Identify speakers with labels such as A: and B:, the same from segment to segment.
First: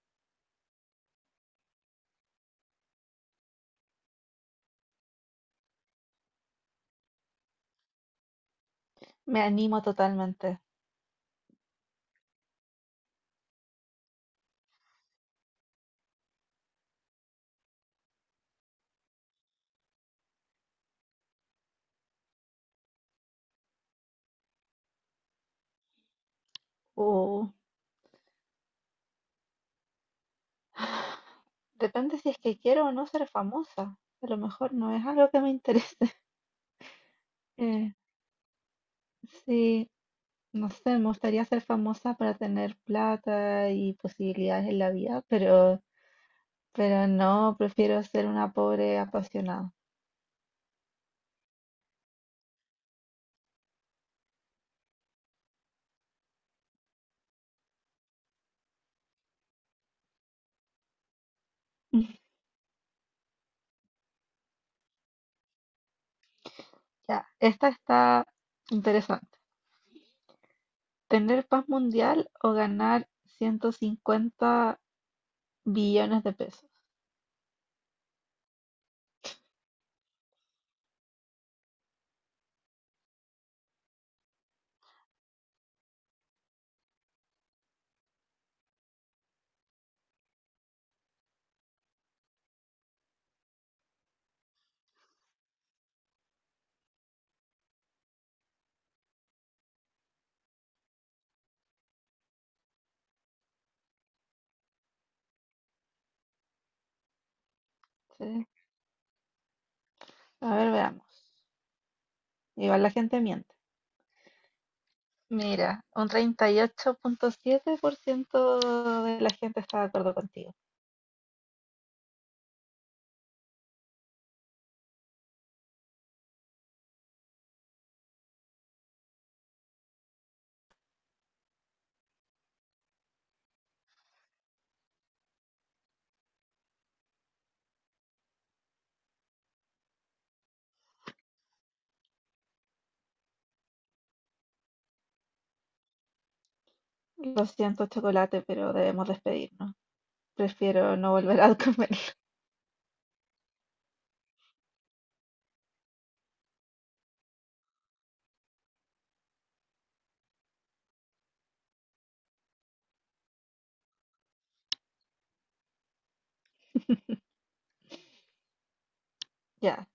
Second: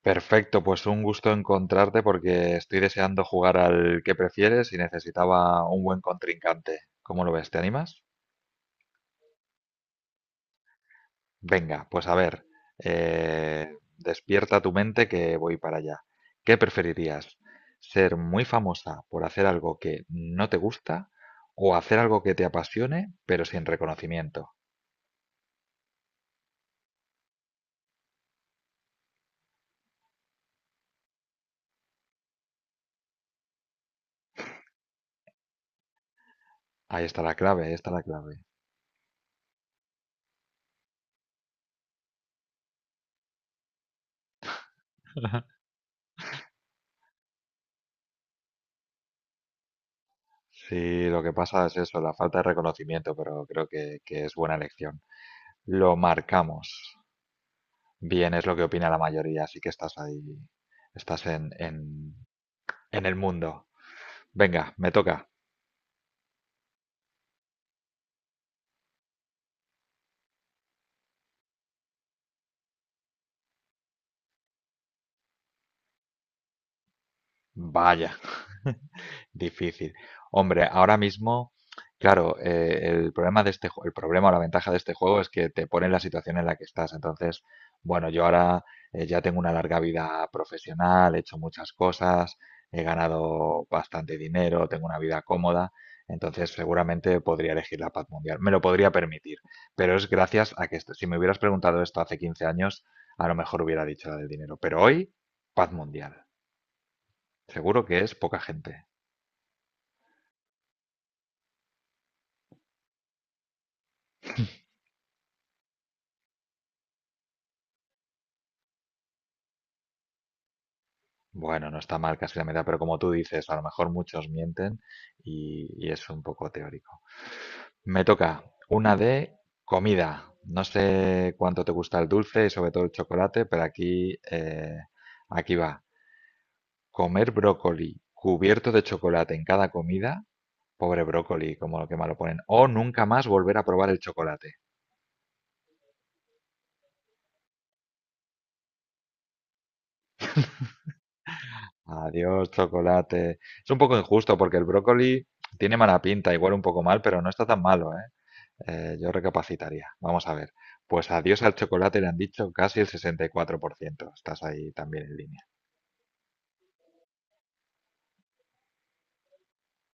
A: Perfecto, pues un gusto encontrarte porque estoy deseando jugar al que prefieres y necesitaba un buen contrincante. ¿Cómo lo ves? ¿Te animas?
B: Me animo totalmente.
A: Venga, pues a ver, despierta tu mente que voy para allá. ¿Qué preferirías? ¿Ser muy famosa por hacer algo que no te gusta o hacer algo que te apasione pero sin reconocimiento?
B: Uh, Depende si es que quiero o no ser famosa. A lo mejor no es algo que me interese.
A: Ahí está la clave, ahí está
B: Eh,
A: la clave.
B: sí, no sé, me gustaría ser famosa para tener plata y posibilidades en la vida, pero no, prefiero ser una pobre apasionada.
A: Sí, lo que pasa es eso, la falta de reconocimiento, pero creo que es buena elección. Lo marcamos. Bien, es lo que opina la mayoría, así que estás ahí, estás en, en, en el mundo. Venga, me toca.
B: Ya, esta está interesante. ¿Tener paz mundial o ganar 150 billones de pesos?
A: Vaya. Difícil. Hombre, ahora mismo, claro, el problema o la ventaja de este juego es que te pone en la situación en la que estás. Entonces, bueno, yo ahora ya tengo una larga vida profesional, he hecho muchas cosas, he ganado bastante dinero, tengo una vida cómoda. Entonces, seguramente podría elegir la paz mundial. Me lo podría permitir, pero es gracias a que si me hubieras preguntado esto hace 15 años, a lo mejor hubiera dicho la del dinero. Pero hoy, paz mundial. Seguro que es poca
B: Sí.
A: gente.
B: A ver, veamos. Igual la gente miente. Mira, un 38,7% de la gente está de acuerdo contigo.
A: Bueno, no está mal casi la mitad, pero como tú dices, a lo mejor muchos mienten y es un poco teórico. Me toca una de comida. No sé cuánto te gusta el dulce y sobre todo el chocolate, pero aquí, aquí va. Comer brócoli cubierto de chocolate en cada comida. Pobre brócoli, como lo que malo ponen. O nunca más volver a probar el chocolate.
B: Lo siento, chocolate, pero debemos despedirnos. Prefiero no volver a comerlo.
A: Adiós, chocolate. Es un poco injusto porque el brócoli tiene mala pinta, igual un poco mal, pero no está tan malo, ¿eh? Yo recapacitaría. Vamos a ver. Pues adiós al chocolate le han dicho casi el 64%. Estás ahí también en línea.
B: Ya,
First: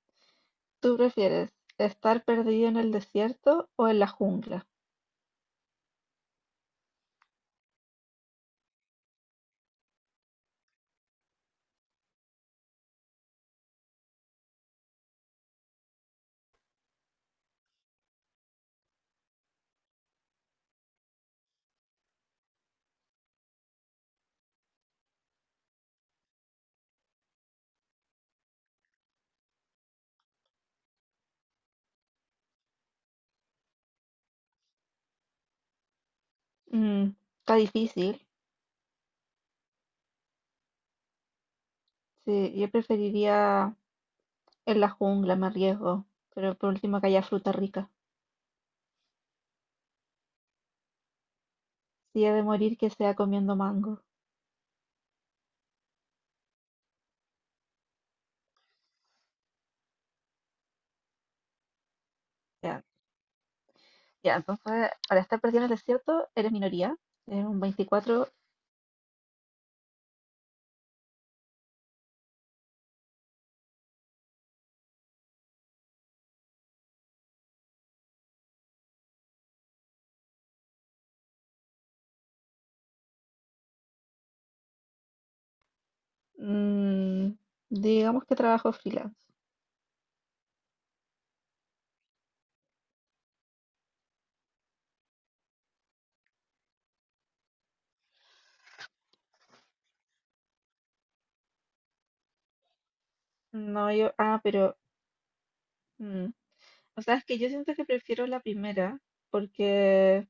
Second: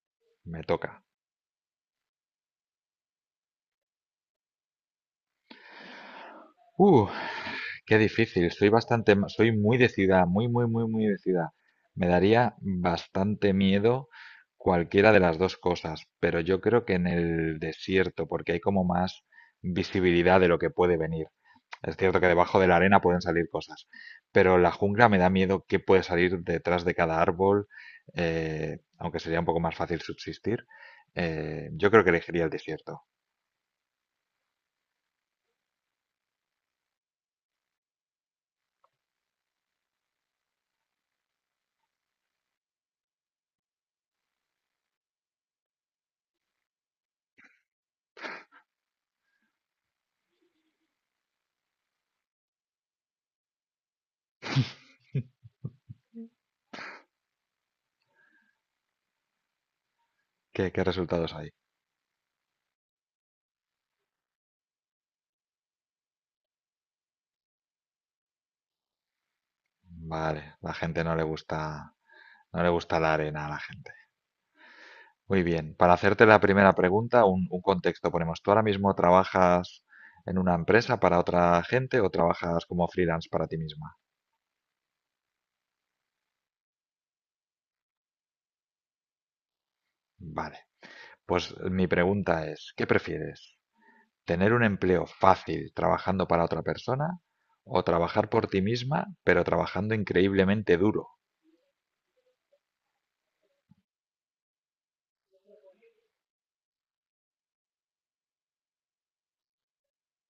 A: Me toca.
B: ¿tú prefieres estar perdido en el desierto o en la jungla?
A: Uh, Qué difícil, soy muy decidida, muy, muy, muy, muy decidida. Me daría bastante miedo cualquiera de las dos cosas, pero yo creo que en el desierto, porque hay como más visibilidad de lo que puede venir. Es cierto que debajo de la arena pueden salir cosas, pero la jungla me da miedo qué puede salir detrás de cada árbol, aunque sería un poco más fácil subsistir. Yo creo que elegiría el desierto.
B: Mm, está difícil. Sí, yo preferiría en la jungla, me arriesgo. Pero por último que haya fruta rica. Si he de morir, que sea comiendo mango.
A: ¿Qué, qué resultados hay?
B: Ya, ya, entonces, para estar perdido en el desierto, eres minoría. Eres un 24.
A: Vale, la gente no le gusta. No le gusta la arena a la gente. Muy bien. Para hacerte la primera pregunta, un contexto ponemos. ¿Tú ahora mismo trabajas en una empresa para otra gente o trabajas como freelance para ti misma?
B: Mm, digamos que trabajo freelance.
A: Vale. Pues mi pregunta es, ¿qué prefieres? ¿Tener un empleo fácil trabajando para otra persona o trabajar por ti misma, pero trabajando increíblemente duro?
B: No, yo, pero, mm, o sea, es que yo siento que prefiero la primera porque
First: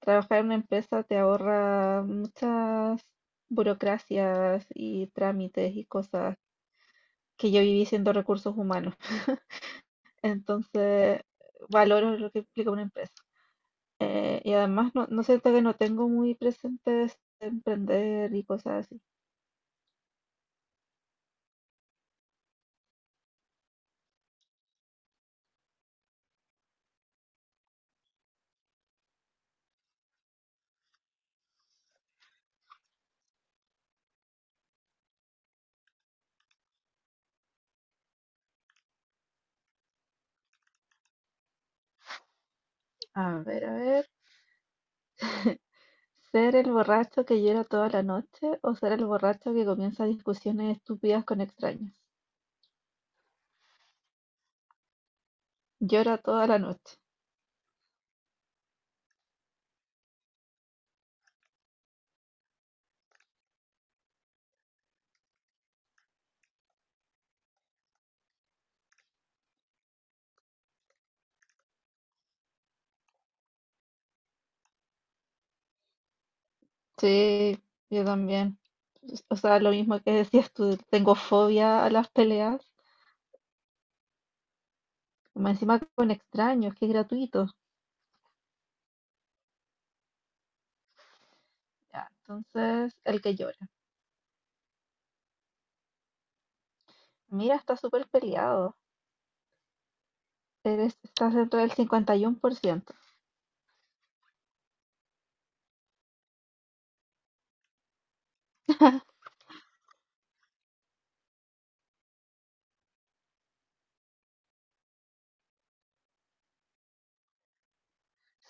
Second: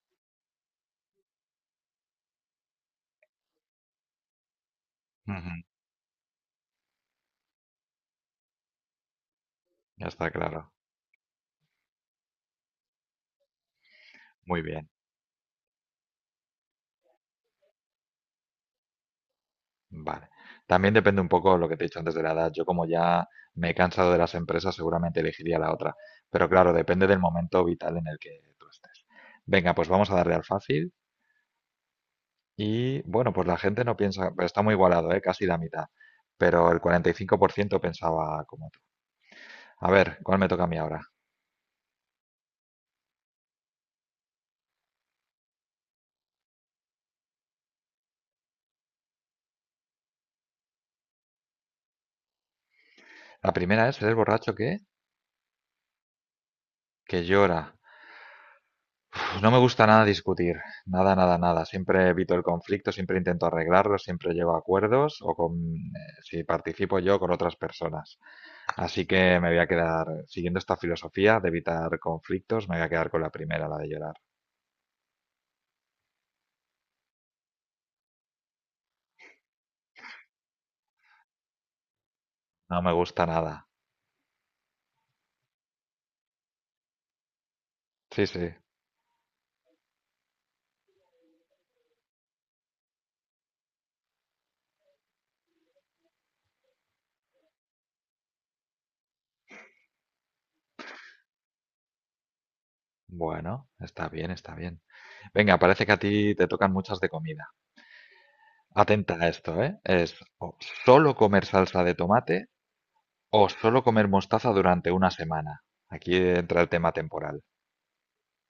B: trabajar en una empresa te ahorra muchas burocracias y
A: Ujú.
B: trámites y cosas que yo viví siendo recursos humanos.
A: Ya está claro.
B: Entonces, valoro lo que implica una empresa. Y
A: Muy bien.
B: además, no, no siento que no tengo muy presentes emprender y cosas así.
A: Vale. También depende un poco de lo que te he dicho antes de la edad. Yo, como ya me he cansado de las empresas, seguramente elegiría la otra. Pero claro, depende del momento vital en el que tú estés. Venga, pues vamos a darle al fácil. Y bueno, pues la gente no piensa, pero está muy igualado, ¿eh? Casi la mitad. Pero el 45% pensaba como tú. A ver, ¿cuál me toca a mí ahora?
B: A ver, a ver. ¿Ser el borracho que llora toda la noche o ser el borracho que comienza discusiones estúpidas con extraños?
A: La primera es, ¿eres borracho qué?
B: Llora toda la noche.
A: Que llora. Pues no me gusta nada discutir, nada, nada, nada. Siempre evito el conflicto, siempre intento arreglarlo, siempre llego a acuerdos o con, si participo yo con otras personas. Así que me voy a quedar, siguiendo esta filosofía de evitar conflictos, me voy a quedar con la primera, la de llorar.
B: Sí, yo también. O sea, lo mismo que decías tú, tengo fobia a las peleas,
A: No me gusta nada.
B: más encima con extraños, que es gratuito.
A: Sí, sí.
B: Ya, entonces, el que llora. Mira, está súper peleado. Eres, estás dentro del 51%.
A: Bueno, está bien, está bien. Venga, parece que a ti te tocan muchas de comida. Atenta a esto, ¿eh? Es o solo comer salsa de tomate o solo comer mostaza durante una semana. Aquí entra el tema temporal.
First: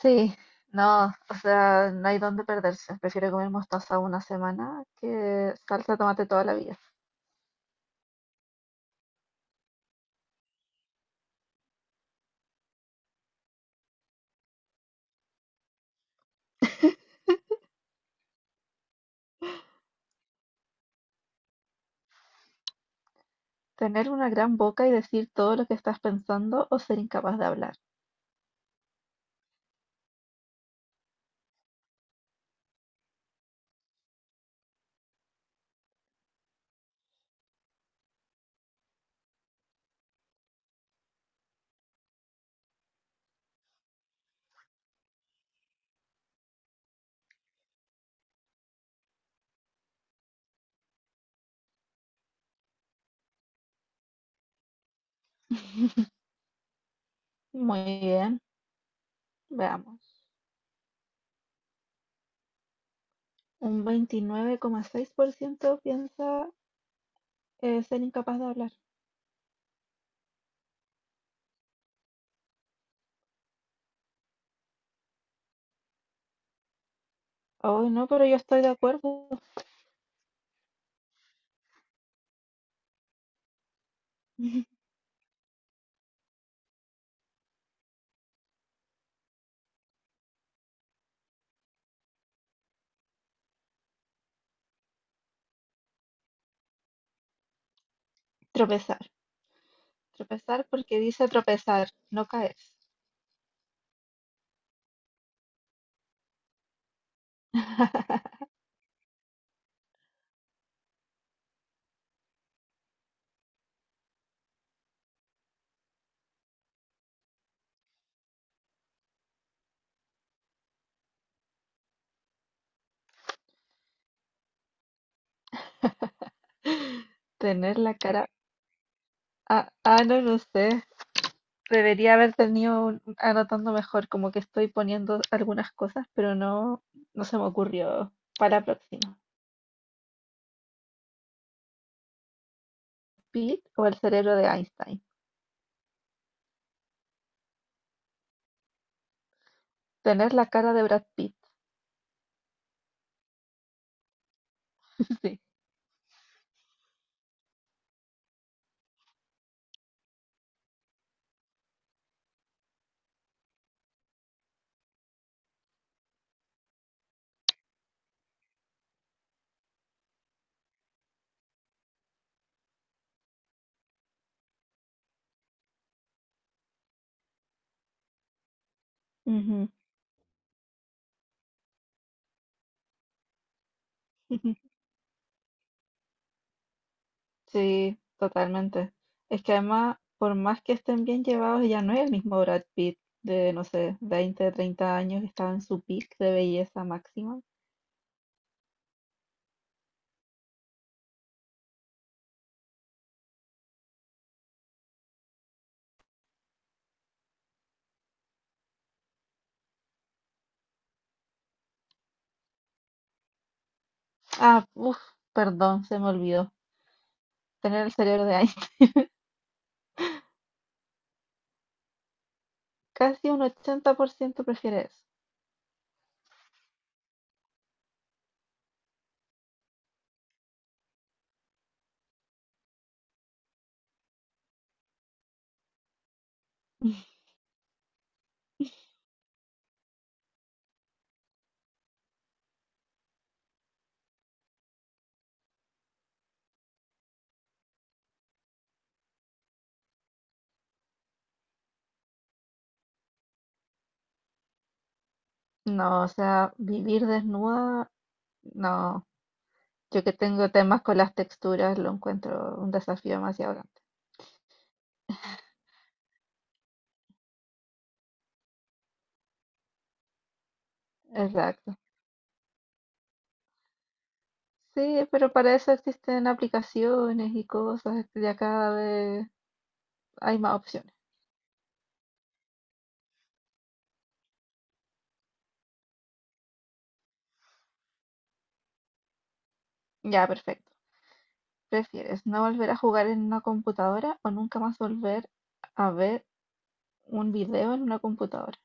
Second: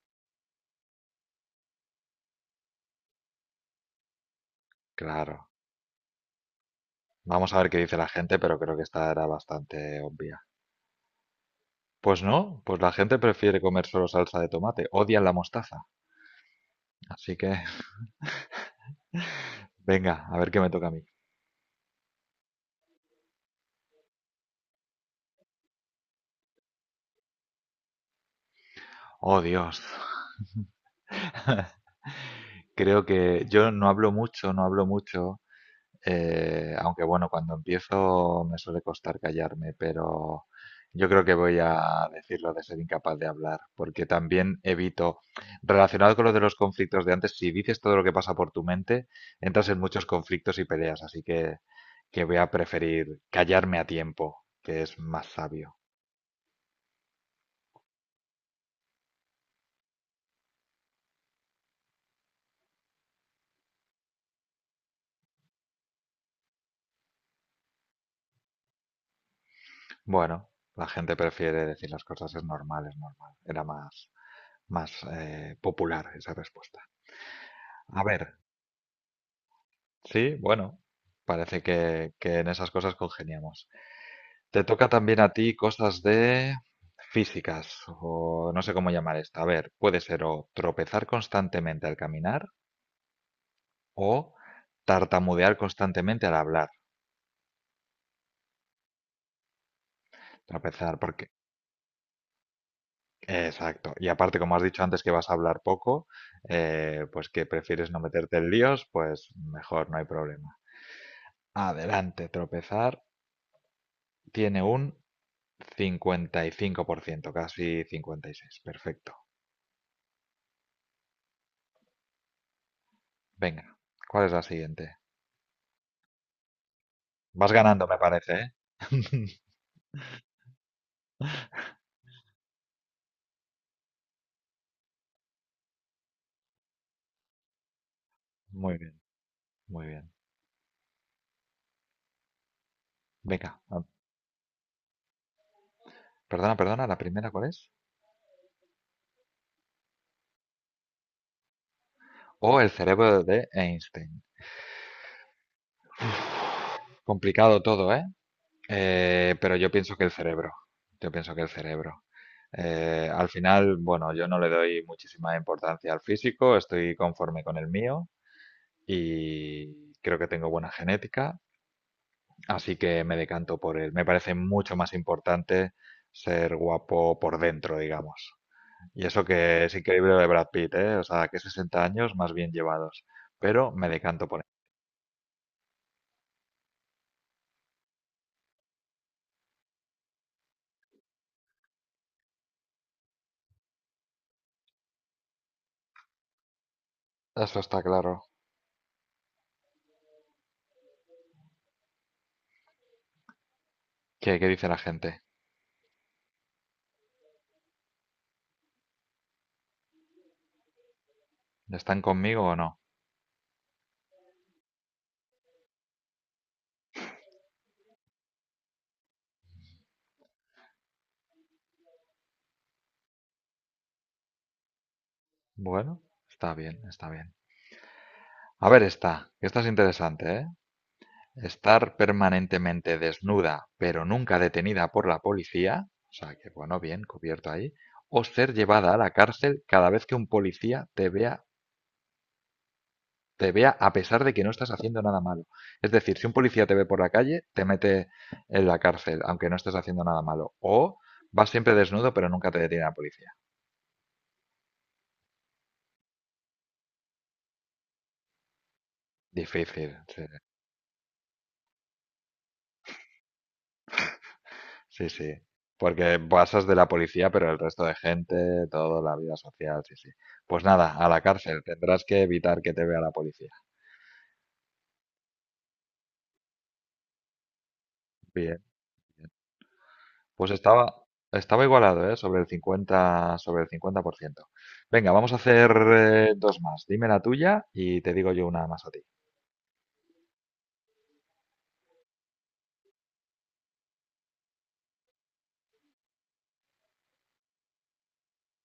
B: Sí, no, o sea, no hay dónde perderse. Prefiero comer mostaza una semana
A: Claro.
B: que salsa de tomate toda la vida.
A: Vamos a ver qué dice la gente, pero creo que esta era bastante obvia. Pues no, pues la gente prefiere comer solo salsa de tomate. Odian la mostaza. Así que, venga, a ver qué me toca a mí.
B: Tener una gran boca y decir todo lo que estás pensando o ser incapaz de hablar.
A: Oh, Dios. Creo que yo no hablo mucho, no hablo mucho. Aunque bueno, cuando empiezo me suele costar callarme, pero yo creo que voy a decirlo de ser incapaz de hablar, porque también evito, relacionado con lo de los conflictos de antes, si dices todo lo que pasa por tu mente, entras en muchos conflictos y peleas, así que voy a preferir callarme a tiempo, que es más sabio.
B: Muy bien, veamos. Un 29,6% piensa ser incapaz de hablar.
A: Bueno, la gente prefiere decir las cosas, es normal, es normal. Era más popular esa respuesta.
B: Hoy
A: A
B: no,
A: ver.
B: pero yo estoy de acuerdo.
A: Sí, bueno, parece que en esas cosas congeniamos. Te toca también a ti cosas de físicas, o no sé cómo llamar esto. A ver, puede ser o tropezar constantemente al caminar o tartamudear constantemente al hablar.
B: Tropezar. Tropezar
A: Tropezar,
B: porque
A: porque...
B: dice tropezar, no caerse.
A: Exacto. Y aparte, como has dicho antes que vas a hablar poco, pues que prefieres no meterte en líos, pues mejor, no hay problema. Adelante, tropezar tiene un 55%, casi 56. Perfecto. Venga, ¿cuál es la siguiente? Vas
B: Tener
A: ganando,
B: la
A: me
B: cara...
A: parece, ¿eh?
B: No lo sé. Debería haber tenido anotando mejor, como que estoy poniendo algunas cosas, pero no, no se me ocurrió. Para la
A: Muy bien,
B: próxima.
A: muy bien. Venga,
B: Pete o el cerebro de Einstein.
A: perdona, perdona, ¿la primera cuál es?
B: Tener la cara de Brad Pitt.
A: O el cerebro de Einstein.
B: Sí.
A: Complicado todo, ¿eh? Pero yo pienso que el cerebro. Yo pienso que el cerebro. Al final, bueno, yo no le doy muchísima importancia al físico, estoy conforme con el mío y creo que tengo buena genética. Así que me decanto por él. Me parece mucho más importante ser guapo por dentro, digamos. Y eso que
B: Ujú.
A: es increíble lo de Brad Pitt, ¿eh? O sea, que 60 años más bien llevados. Pero me decanto por él.
B: Sí, totalmente. Es que además, por más que estén bien llevados, ya no es el mismo Brad Pitt de, no sé, 20, 30 años que estaba en su peak de belleza máxima.
A: Eso está claro. ¿Qué, qué dice la gente? ¿Están conmigo o no?
B: Ah, uff, perdón, se me olvidó. Tener el cerebro de Einstein. Casi un 80% prefiere eso.
A: Bueno, está bien, está bien. A ver esta, que esta es interesante, ¿eh? Estar permanentemente desnuda, pero nunca detenida por la policía, o sea que bueno, bien, cubierto ahí, o ser llevada a la cárcel cada vez que un policía te vea a pesar de que no estás haciendo nada malo. Es decir, si un policía te ve por la calle, te mete en la cárcel, aunque no estés haciendo nada malo. O vas siempre desnudo, pero nunca te detiene la policía.
B: No, o sea, vivir desnuda, no.
A: Difícil,
B: Yo que
A: sí,
B: tengo temas con las texturas, lo encuentro un desafío demasiado grande.
A: sí. Sí. Porque pasas de la policía, pero el resto de gente, toda la vida social, sí, sí. Pues nada, a la cárcel.
B: Exacto.
A: Tendrás que evitar que te vea la policía.
B: Sí, pero para eso existen aplicaciones y cosas, este, ya
A: Bien,
B: cada vez
A: bien.
B: hay
A: Pues
B: más opciones.
A: estaba igualado, ¿eh? Sobre el 50, sobre el 50%. Venga, vamos a hacer dos más. Dime la tuya y te digo yo una más a ti.
B: Ya, perfecto. ¿Prefieres no volver a jugar en una computadora o nunca más volver a ver un video en una computadora?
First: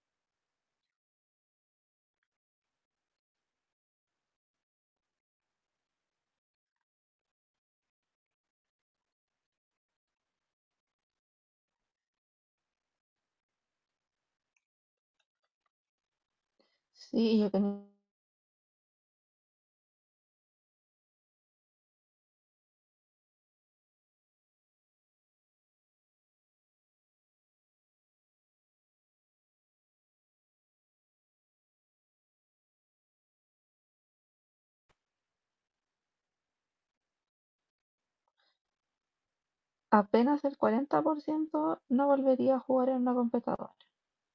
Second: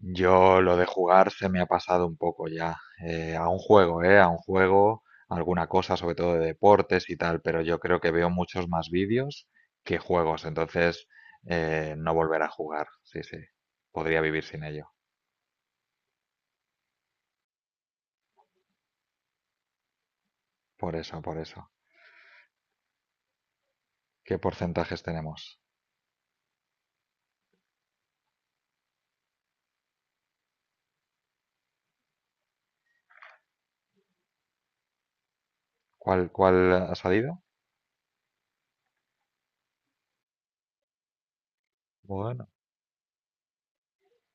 A: Yo lo de jugar se me ha pasado un poco ya. Eh, a un juego, ¿eh? A un juego, alguna cosa, sobre todo de deportes y tal, pero yo creo que veo muchos más vídeos que juegos, entonces no volver a jugar. Sí, sí. Podría vivir sin ello.
B: Sí, yo que ni-
A: Por eso, por eso. ¿Qué porcentajes tenemos? ¿Cuál ha salido?
B: apenas el 40% no
A: Bueno,
B: volvería a jugar en una computadora.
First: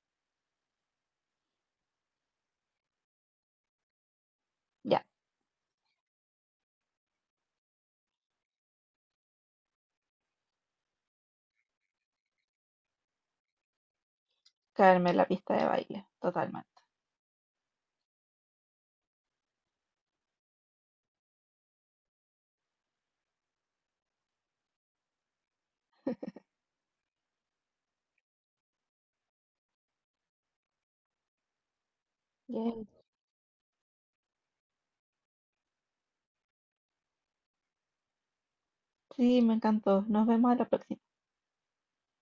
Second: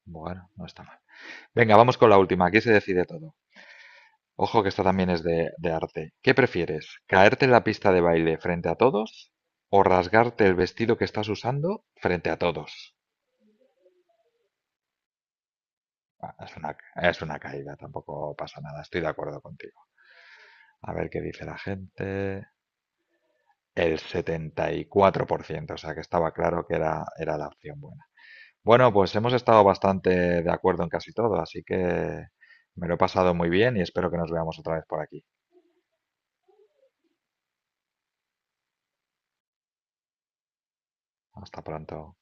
A: bueno, no está mal. Venga, vamos con la última. Aquí se decide todo. Ojo que esta
B: Ya,
A: también es de arte. ¿Qué prefieres? ¿Caerte en la pista de baile frente a todos o rasgarte el vestido que estás usando frente a todos?
B: caerme en la pista de baile,
A: Ah, es una,
B: totalmente.
A: es una caída, tampoco pasa nada, estoy de acuerdo contigo. A ver qué dice la gente. El 74%, o sea que estaba claro que era la opción buena. Bueno, pues hemos estado bastante de acuerdo en casi todo, así que
B: Yay.
A: me lo he pasado muy bien y espero que nos veamos otra vez por aquí.
B: Sí, me encantó. Nos vemos a la próxima.
A: Hasta pronto.